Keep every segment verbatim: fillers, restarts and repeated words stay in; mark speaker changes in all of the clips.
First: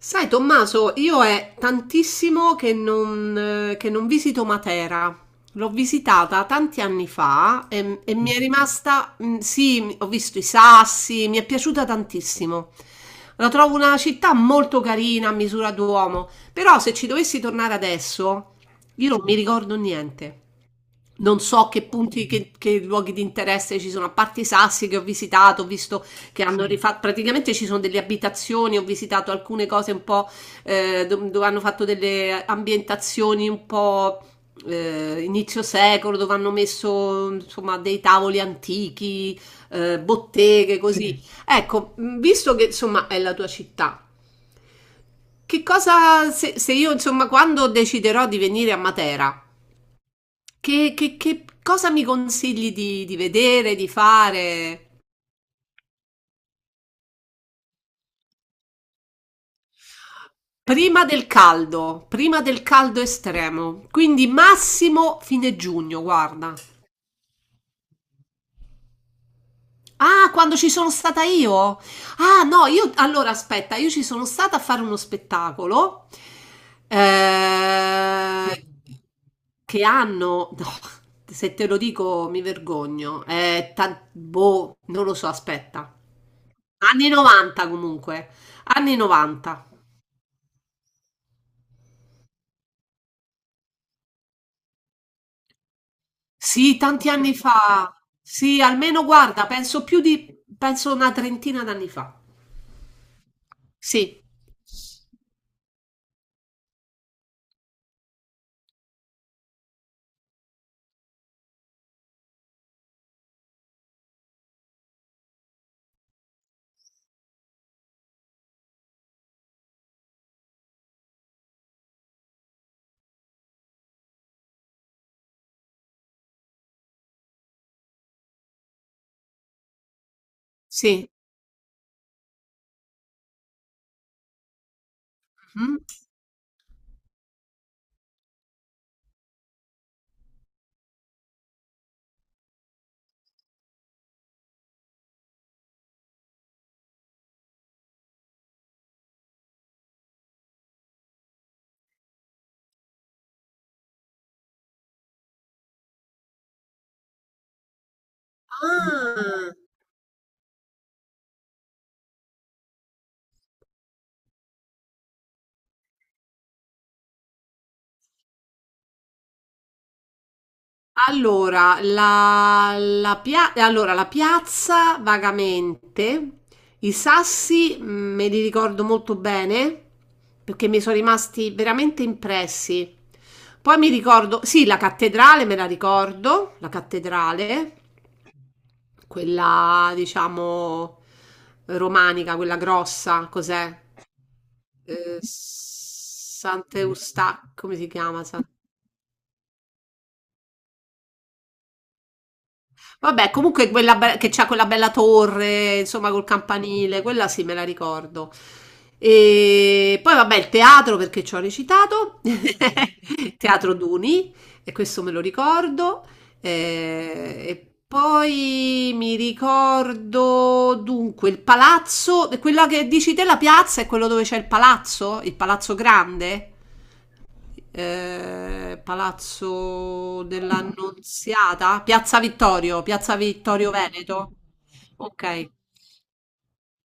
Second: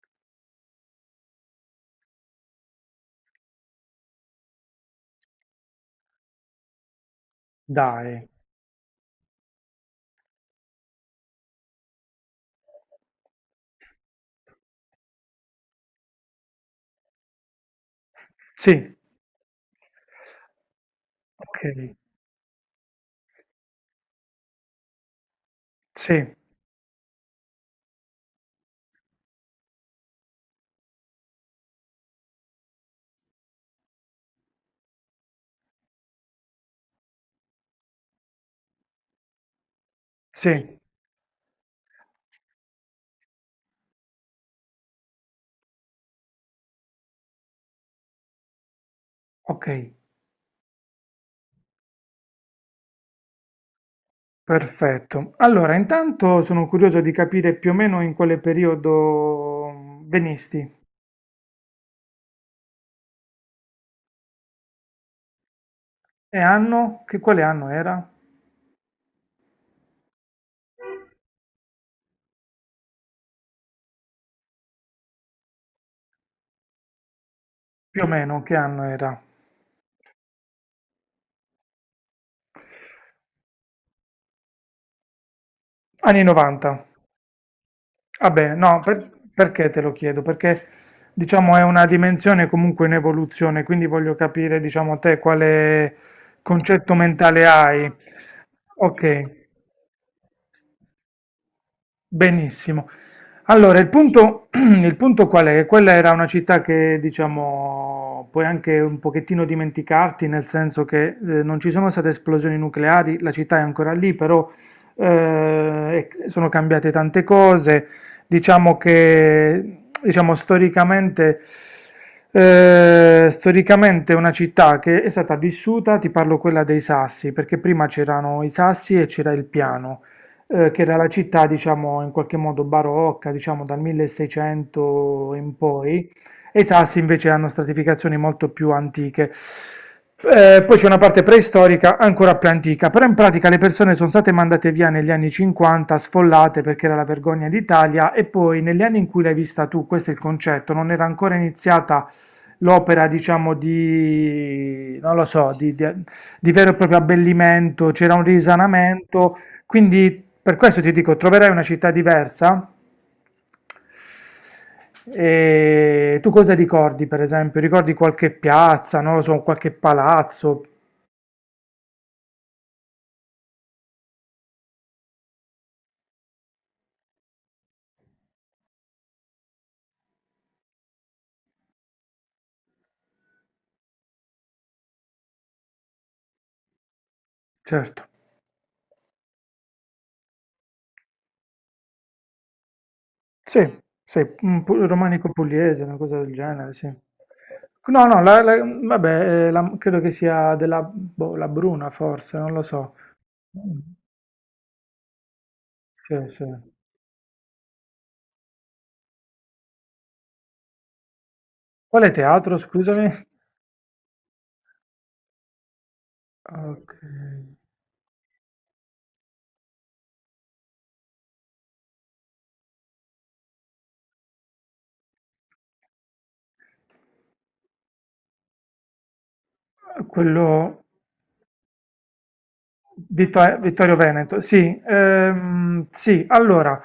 Speaker 1: Sai, Tommaso, io è tantissimo che non, eh, che non visito Matera. L'ho visitata tanti anni fa e, e
Speaker 2: Dai,
Speaker 1: mi è rimasta, mm, sì, ho visto i sassi, mi è piaciuta tantissimo. La trovo una città molto carina a misura d'uomo, però se ci dovessi tornare adesso,
Speaker 2: sì,
Speaker 1: io non mi ricordo niente. Non
Speaker 2: ok,
Speaker 1: so che punti, che, che luoghi di interesse ci sono, a parte i sassi che ho visitato, ho visto
Speaker 2: sì,
Speaker 1: che hanno rifatto, praticamente ci sono delle abitazioni, ho visitato alcune cose un po' eh, do- dove hanno fatto delle ambientazioni un po' eh, inizio secolo, dove hanno messo insomma dei tavoli antichi, eh, botteghe,
Speaker 2: sì,
Speaker 1: così. Sì. Ecco, mh, visto che insomma è la tua città, che cosa se, se io insomma quando deciderò di venire a Matera?
Speaker 2: ok,
Speaker 1: Che, che- che cosa mi consigli di, di vedere, di fare?
Speaker 2: perfetto. Allora, intanto sono curioso di capire più o meno in quale periodo venisti.
Speaker 1: Prima del caldo, prima del caldo estremo, quindi massimo fine giugno,
Speaker 2: E
Speaker 1: guarda.
Speaker 2: anno? Che quale anno era?
Speaker 1: Ah, quando ci sono stata io? Ah, no, io allora aspetta, io ci sono stata a fare uno spettacolo.
Speaker 2: Più o meno, che
Speaker 1: eh,
Speaker 2: anno era?
Speaker 1: che hanno, no, se te lo dico mi vergogno, eh, tan- boh, non lo so, aspetta.
Speaker 2: Anni novanta.
Speaker 1: Anni novanta comunque,
Speaker 2: Vabbè, no,
Speaker 1: anni
Speaker 2: per-
Speaker 1: novanta.
Speaker 2: perché te lo chiedo? Perché, diciamo, è una dimensione comunque in evoluzione, quindi voglio capire, diciamo, te quale
Speaker 1: Sì,
Speaker 2: concetto
Speaker 1: tanti anni
Speaker 2: mentale hai.
Speaker 1: fa. Sì, almeno
Speaker 2: Ok.
Speaker 1: guarda, penso più di, penso una trentina d'anni fa.
Speaker 2: Benissimo. Allora, il
Speaker 1: Sì,
Speaker 2: punto, il punto qual è? Che quella era una città che, diciamo, puoi anche un pochettino dimenticarti, nel senso che eh, non ci sono state esplosioni nucleari, la città è ancora lì, però eh, e sono cambiate tante cose. Diciamo che, diciamo, storicamente, eh, storicamente è una città che è stata vissuta, ti parlo quella dei Sassi, perché prima c'erano i Sassi e c'era il piano, eh, che era la
Speaker 1: sì.
Speaker 2: città, diciamo, in qualche modo barocca, diciamo dal milleseicento in
Speaker 1: Mhm.
Speaker 2: poi, e i Sassi invece hanno stratificazioni molto più antiche. Eh, poi c'è una parte preistorica ancora più antica, però in pratica le persone sono state mandate via negli anni cinquanta, sfollate perché era la vergogna d'Italia, e poi negli anni in cui l'hai vista tu, questo è il concetto, non era ancora iniziata l'opera, diciamo, di, non lo so, di, di- di vero e proprio abbellimento, c'era un risanamento,
Speaker 1: Ah.
Speaker 2: quindi per questo ti dico, troverai una città diversa. E tu cosa ricordi, per esempio? Ricordi qualche piazza, non lo so, qualche palazzo?
Speaker 1: Allora la, la pia- allora, la piazza vagamente, i sassi mh, me li ricordo molto bene perché mi sono rimasti veramente impressi. Poi mi ricordo, sì, la cattedrale me la ricordo, la cattedrale,
Speaker 2: Certo,
Speaker 1: quella diciamo romanica, quella grossa,
Speaker 2: sì,
Speaker 1: cos'è?
Speaker 2: sì, un pu-
Speaker 1: Eh,
Speaker 2: romanico pugliese, una cosa del genere, sì.
Speaker 1: Sant'Eustachio, come si
Speaker 2: No, no,
Speaker 1: chiama?
Speaker 2: la- la- vabbè, eh, la- credo che sia della, boh, la Bruna, forse, non lo so.
Speaker 1: Vabbè, comunque
Speaker 2: Mm.
Speaker 1: quella be- che c'ha quella bella torre, insomma,
Speaker 2: Sì,
Speaker 1: col
Speaker 2: sì.
Speaker 1: campanile, quella sì, me la ricordo. E poi vabbè, il teatro perché ci ho
Speaker 2: Quale
Speaker 1: recitato,
Speaker 2: teatro, scusami?
Speaker 1: Teatro Duni, e questo me lo ricordo. Eh,
Speaker 2: Ok.
Speaker 1: e poi mi ricordo dunque il palazzo, quella che dici te la piazza è quello dove c'è il palazzo, il palazzo grande? Eh, Palazzo
Speaker 2: Quello...
Speaker 1: dell'Annunziata, Piazza Vittorio, Piazza
Speaker 2: Vittor-
Speaker 1: Vittorio
Speaker 2: Vittorio
Speaker 1: Veneto.
Speaker 2: Veneto, sì,
Speaker 1: Ok.
Speaker 2: ehm, sì, allora,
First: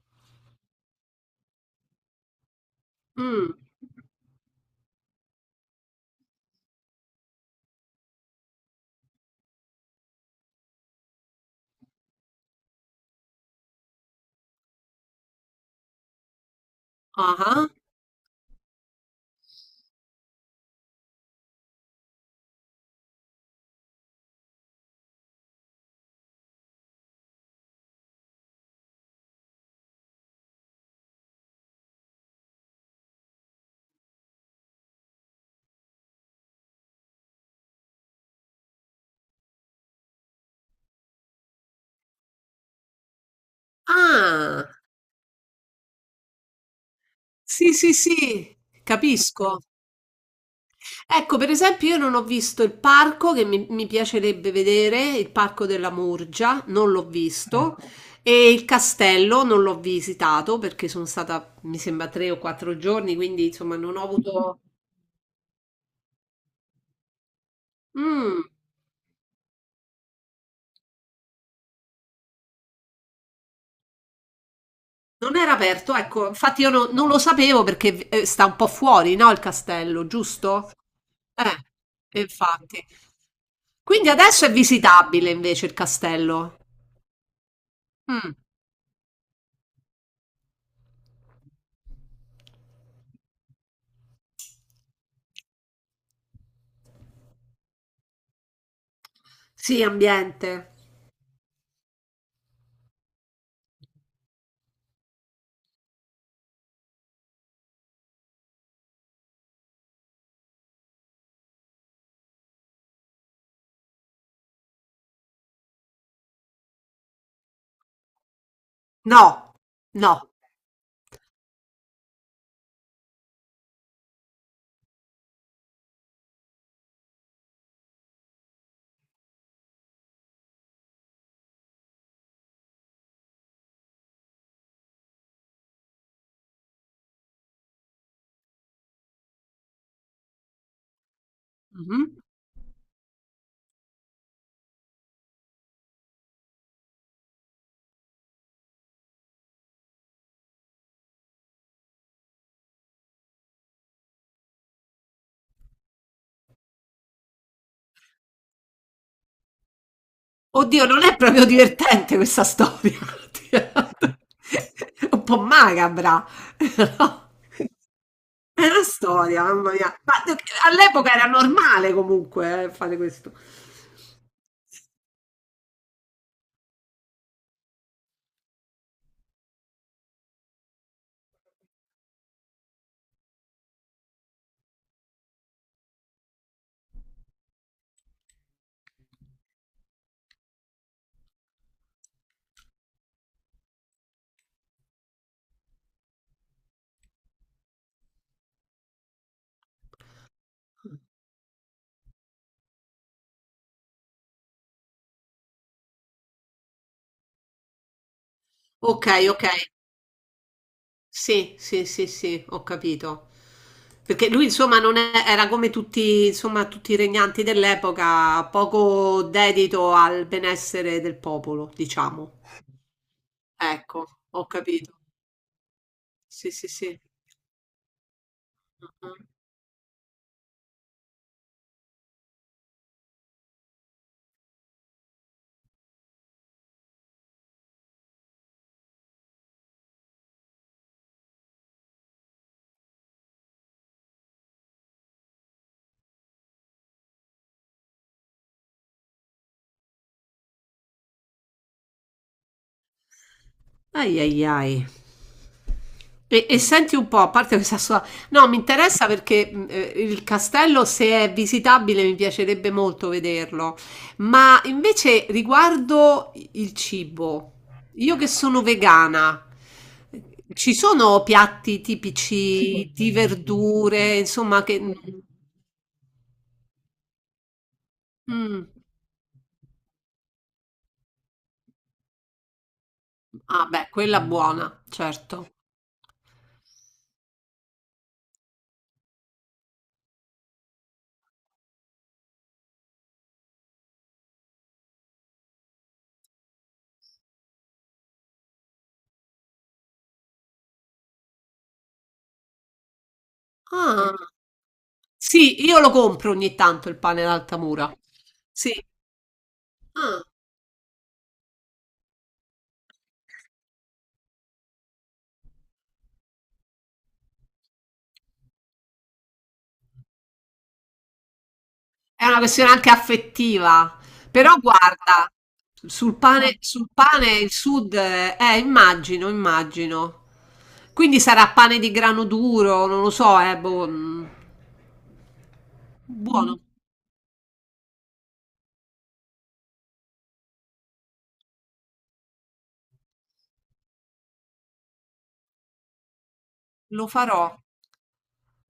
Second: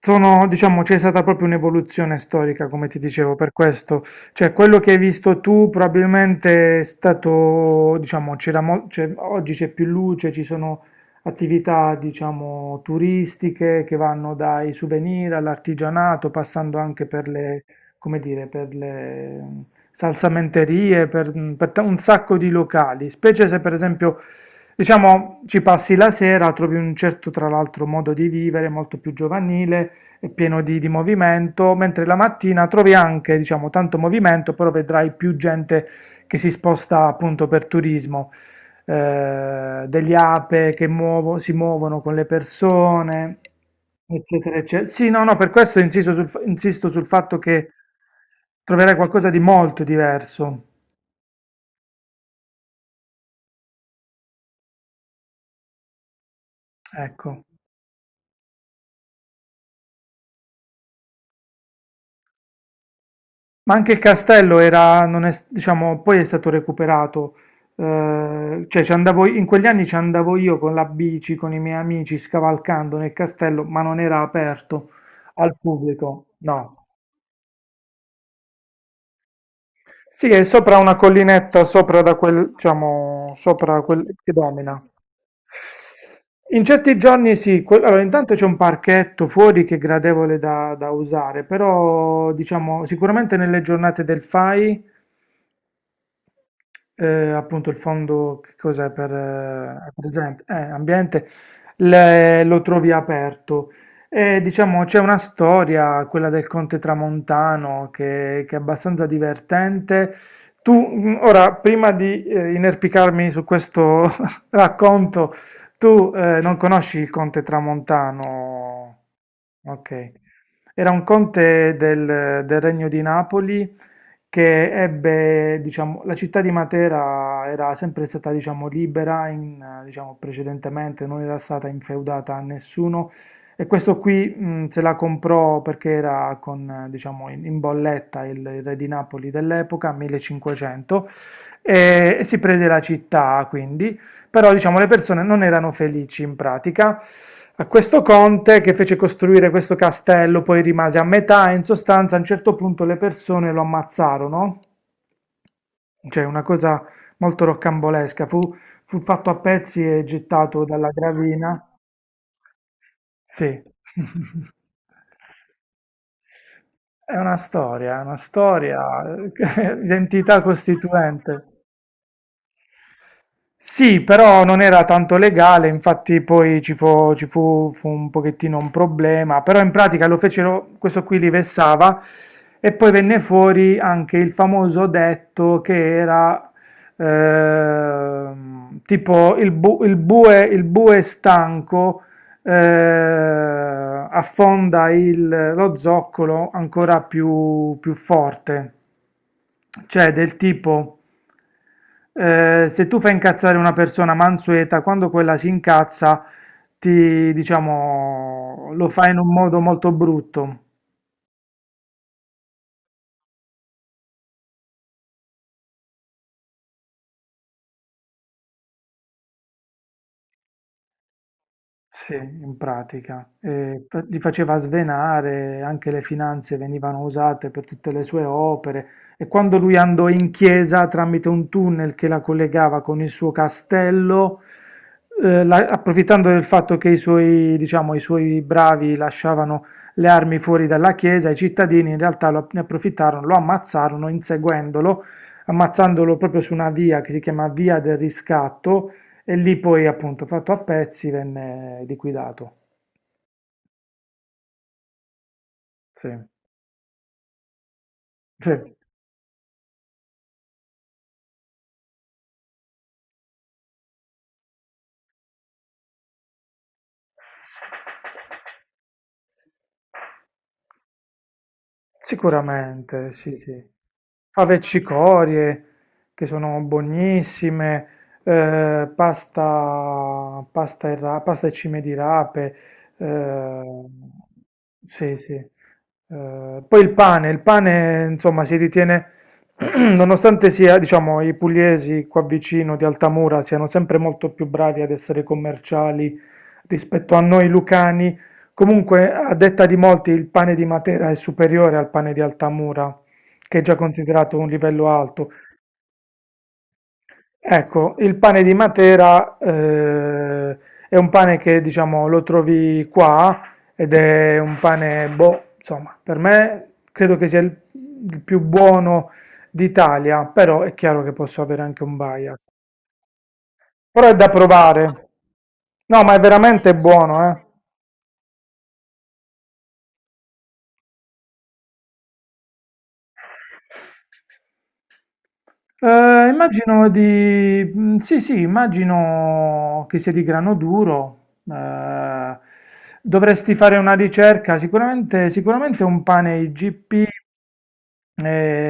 Speaker 2: sono, diciamo, c'è stata proprio un'evoluzione storica, come ti dicevo,
Speaker 1: Mm.
Speaker 2: per questo, cioè quello che hai visto tu probabilmente è stato, diciamo, c'era mo- c'è- oggi c'è più luce, ci sono attività, diciamo, turistiche che vanno dai souvenir all'artigianato, passando anche per le,
Speaker 1: Ah,
Speaker 2: come dire, per le, mh, salsamenterie, per, mh, per ta- un sacco di locali, specie se per esempio, diciamo, ci passi la sera, trovi un certo, tra l'altro, modo di vivere molto più giovanile e pieno di, di movimento, mentre la mattina trovi anche, diciamo, tanto movimento, però vedrai più gente che si sposta appunto per turismo, eh, degli ape che muovo- si muovono con le persone, eccetera,
Speaker 1: ah.
Speaker 2: eccetera. Sì, no, no, per questo insisto sul, fa- insisto sul fatto che
Speaker 1: Sì, sì, sì,
Speaker 2: troverai qualcosa di
Speaker 1: capisco.
Speaker 2: molto diverso,
Speaker 1: Ecco, per esempio, io non ho visto il parco che mi, mi piacerebbe vedere, il parco della Murgia, non l'ho
Speaker 2: ecco.
Speaker 1: visto, e il castello non l'ho visitato perché sono stata, mi sembra, tre o quattro giorni, quindi
Speaker 2: Ma
Speaker 1: insomma
Speaker 2: anche
Speaker 1: non
Speaker 2: il
Speaker 1: ho
Speaker 2: castello
Speaker 1: avuto...
Speaker 2: era, non è s- diciamo, poi è stato recuperato.
Speaker 1: Mm.
Speaker 2: Eh, cioè, ci andavo, in quegli anni ci andavo io con la bici, con i miei amici, scavalcando nel castello, ma non era aperto
Speaker 1: Non era
Speaker 2: al
Speaker 1: aperto,
Speaker 2: pubblico,
Speaker 1: ecco, infatti io
Speaker 2: no.
Speaker 1: no- non lo sapevo perché eh, sta un po' fuori, no, il castello,
Speaker 2: Sì, è
Speaker 1: giusto?
Speaker 2: sopra una collinetta, sopra da
Speaker 1: Eh,
Speaker 2: quel,
Speaker 1: infatti.
Speaker 2: diciamo, sopra
Speaker 1: Quindi
Speaker 2: quel che
Speaker 1: adesso è
Speaker 2: domina.
Speaker 1: visitabile invece il castello.
Speaker 2: In certi giorni sì, que- allora
Speaker 1: Mm.
Speaker 2: intanto c'è un parchetto fuori che è gradevole da, da usare, però diciamo sicuramente nelle giornate del FAI, eh, appunto il fondo, che cos'è, per,
Speaker 1: Sì,
Speaker 2: eh, presente, eh,
Speaker 1: ambiente.
Speaker 2: ambiente, le- lo trovi aperto. E, diciamo, c'è una storia, quella del Conte Tramontano, che, che è abbastanza divertente. Tu, mh, ora, prima di eh, inerpicarmi su questo racconto, tu, eh, non conosci il Conte Tramontano?
Speaker 1: No,
Speaker 2: Ok.
Speaker 1: no.
Speaker 2: Era un conte del, del Regno di Napoli che ebbe, diciamo, la città di Matera era sempre stata, diciamo, libera in, eh, diciamo, precedentemente, non era stata infeudata a nessuno e questo qui, mh, se la comprò perché era con, eh, diciamo, in, in bolletta il, il re di Napoli dell'epoca, millecinquecento, e,
Speaker 1: Mhm.
Speaker 2: e si prese la città, quindi, però diciamo le persone non erano felici in pratica. A questo conte che fece costruire questo castello poi rimase a metà e in sostanza a un certo punto le persone lo ammazzarono. Cioè una cosa molto roccambolesca, fu, fu fatto a pezzi e gettato
Speaker 1: Oddio,
Speaker 2: dalla
Speaker 1: non è proprio
Speaker 2: gravina.
Speaker 1: divertente questa storia.
Speaker 2: Sì.
Speaker 1: Un po' macabra.
Speaker 2: È
Speaker 1: No?
Speaker 2: una storia, è una
Speaker 1: È
Speaker 2: storia,
Speaker 1: una storia, mamma mia. Ma eh,
Speaker 2: identità
Speaker 1: all'epoca era
Speaker 2: costituente.
Speaker 1: normale comunque eh, fare questo.
Speaker 2: Sì, però non era tanto legale, infatti poi ci fu, ci fu- fu un pochettino un problema, però in pratica lo fecero, questo qui li vessava e poi venne fuori anche il famoso detto che era ehm, tipo il, bu- il bue, il bue stanco eh, affonda il- lo zoccolo ancora più più forte, cioè del tipo, eh, se tu fai incazzare una persona mansueta, quando quella si incazza, ti, diciamo, lo
Speaker 1: Ok,
Speaker 2: fai in un
Speaker 1: ok.
Speaker 2: modo molto brutto.
Speaker 1: Sì, sì, sì, sì, ho capito. Perché lui, insomma, non è- era come tutti, insomma, tutti i regnanti dell'epoca, poco dedito al benessere del popolo,
Speaker 2: Sì,
Speaker 1: diciamo.
Speaker 2: in pratica. Eh,
Speaker 1: Ecco,
Speaker 2: fa- li
Speaker 1: ho
Speaker 2: faceva
Speaker 1: capito.
Speaker 2: svenare, anche le
Speaker 1: Sì,
Speaker 2: finanze
Speaker 1: sì, sì.
Speaker 2: venivano usate per tutte le sue opere e quando lui andò in chiesa tramite un tunnel che la collegava con il suo castello, eh, la- approfittando del fatto che i suoi, diciamo, i suoi bravi lasciavano le armi fuori dalla chiesa, i cittadini in realtà lo- ne approfittarono, lo ammazzarono inseguendolo, ammazzandolo proprio su una via che si chiama Via del Riscatto e lì poi appunto fatto a pezzi venne liquidato.
Speaker 1: Ai ai ai.
Speaker 2: Sì,
Speaker 1: E, e senti un po', a parte questa sua... No, mi
Speaker 2: sì.
Speaker 1: interessa perché mh, eh, il castello, se è visitabile, mi piacerebbe molto vederlo. Ma invece riguardo il cibo, io che sono vegana, ci sono piatti tipici di
Speaker 2: Sicuramente, sì. Sì, sì.
Speaker 1: verdure,
Speaker 2: Fave e
Speaker 1: insomma, che...
Speaker 2: cicorie che sono buonissime,
Speaker 1: Mm.
Speaker 2: eh, pasta, pasta e, ra- pasta e cime di rape,
Speaker 1: Ah,
Speaker 2: eh,
Speaker 1: beh, quella buona,
Speaker 2: sì, sì.
Speaker 1: certo.
Speaker 2: Eh, poi il pane, il pane, insomma, si ritiene, nonostante sia, diciamo, i pugliesi qua vicino di Altamura siano sempre molto più bravi ad essere commerciali rispetto a noi lucani, comunque, a detta di molti, il pane di Matera è superiore al pane di Altamura, che è già
Speaker 1: Ah,
Speaker 2: considerato un livello alto.
Speaker 1: sì, io lo compro ogni tanto il pane
Speaker 2: Ecco,
Speaker 1: d'Altamura.
Speaker 2: il pane di
Speaker 1: Sì.
Speaker 2: Matera,
Speaker 1: Ah,
Speaker 2: eh, è un pane che, diciamo, lo trovi qua ed è un pane, boh, insomma, per me credo che sia il, il più buono d'Italia, però è chiaro che posso avere anche un
Speaker 1: è una
Speaker 2: bias.
Speaker 1: questione anche affettiva,
Speaker 2: Però è da
Speaker 1: però
Speaker 2: provare.
Speaker 1: guarda,
Speaker 2: No, ma
Speaker 1: sul
Speaker 2: è
Speaker 1: pane,
Speaker 2: veramente
Speaker 1: sul
Speaker 2: buono,
Speaker 1: pane
Speaker 2: eh.
Speaker 1: il sud, eh, eh, immagino, immagino. Quindi sarà pane di grano duro, non lo so, eh, boh, mm,
Speaker 2: Eh,
Speaker 1: buono,
Speaker 2: immagino di... mm, sì, sì, immagino che sia di grano duro. Eh, dovresti fare una ricerca, sicuramente, sicuramente un pane I G P,
Speaker 1: lo farò.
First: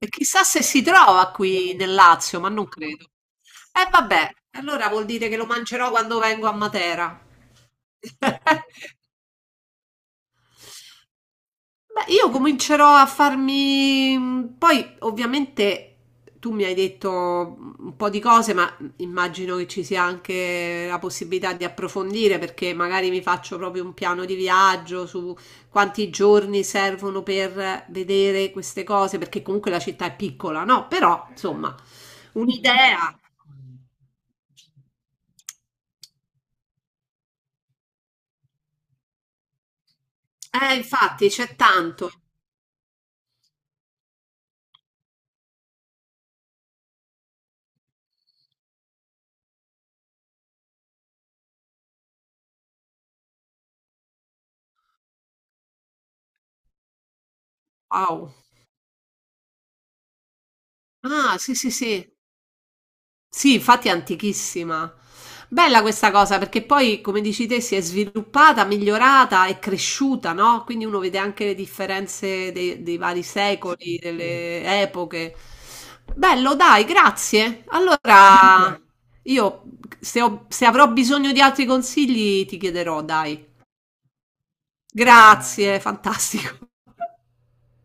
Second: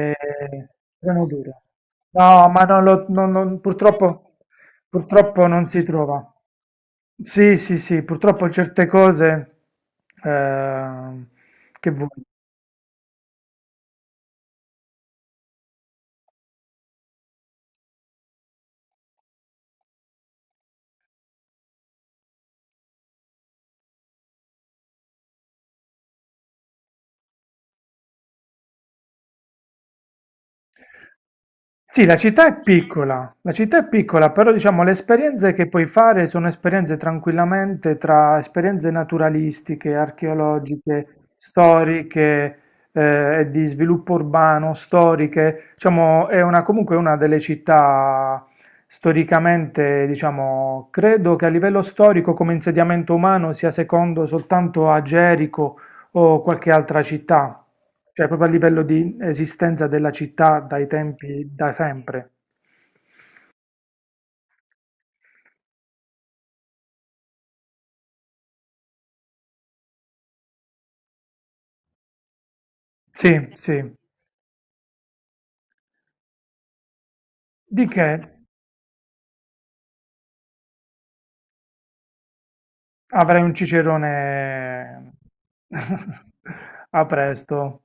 Speaker 1: E chissà se si
Speaker 2: grano
Speaker 1: trova
Speaker 2: duro.
Speaker 1: qui nel Lazio,
Speaker 2: No,
Speaker 1: ma
Speaker 2: ma
Speaker 1: non
Speaker 2: non lo-
Speaker 1: credo.
Speaker 2: non- non-
Speaker 1: E vabbè,
Speaker 2: purtroppo,
Speaker 1: allora vuol dire che lo
Speaker 2: purtroppo non si
Speaker 1: mangerò quando
Speaker 2: trova.
Speaker 1: vengo a Matera.
Speaker 2: Sì, sì, sì, purtroppo certe cose... eh, che vuoi?
Speaker 1: Beh, io comincerò a farmi. Mm, poi, ovviamente, tu mi hai detto un po' di cose, ma immagino che ci sia anche la possibilità di approfondire, perché magari mi faccio proprio un piano di viaggio su quanti giorni servono per vedere queste cose, perché comunque la città è piccola, no? Però, insomma,
Speaker 2: Sì, la città è
Speaker 1: un'idea.
Speaker 2: piccola, la città è piccola, però diciamo le esperienze che puoi fare sono esperienze tranquillamente tra esperienze naturalistiche,
Speaker 1: Eh,
Speaker 2: archeologiche,
Speaker 1: infatti, c'è tanto.
Speaker 2: storiche, eh, e di sviluppo urbano, storiche. Diciamo, è una, comunque una delle città storicamente, diciamo, credo che a livello storico come insediamento umano sia secondo soltanto a Gerico o qualche altra città, cioè
Speaker 1: Wow.
Speaker 2: proprio a livello di esistenza della città dai
Speaker 1: Ah,
Speaker 2: tempi
Speaker 1: sì, sì,
Speaker 2: da
Speaker 1: sì.
Speaker 2: sempre.
Speaker 1: Sì, infatti è antichissima. Bella questa cosa perché poi, come dici te, si è sviluppata, migliorata e cresciuta, no? Quindi uno vede anche le differenze dei, dei vari
Speaker 2: Sì, sì.
Speaker 1: secoli, delle epoche. Bello, dai, grazie.
Speaker 2: Di che
Speaker 1: Allora, io se, ho- se avrò bisogno di altri consigli ti chiederò,
Speaker 2: avrei
Speaker 1: dai.
Speaker 2: un cicerone
Speaker 1: Grazie, fantastico.
Speaker 2: a presto.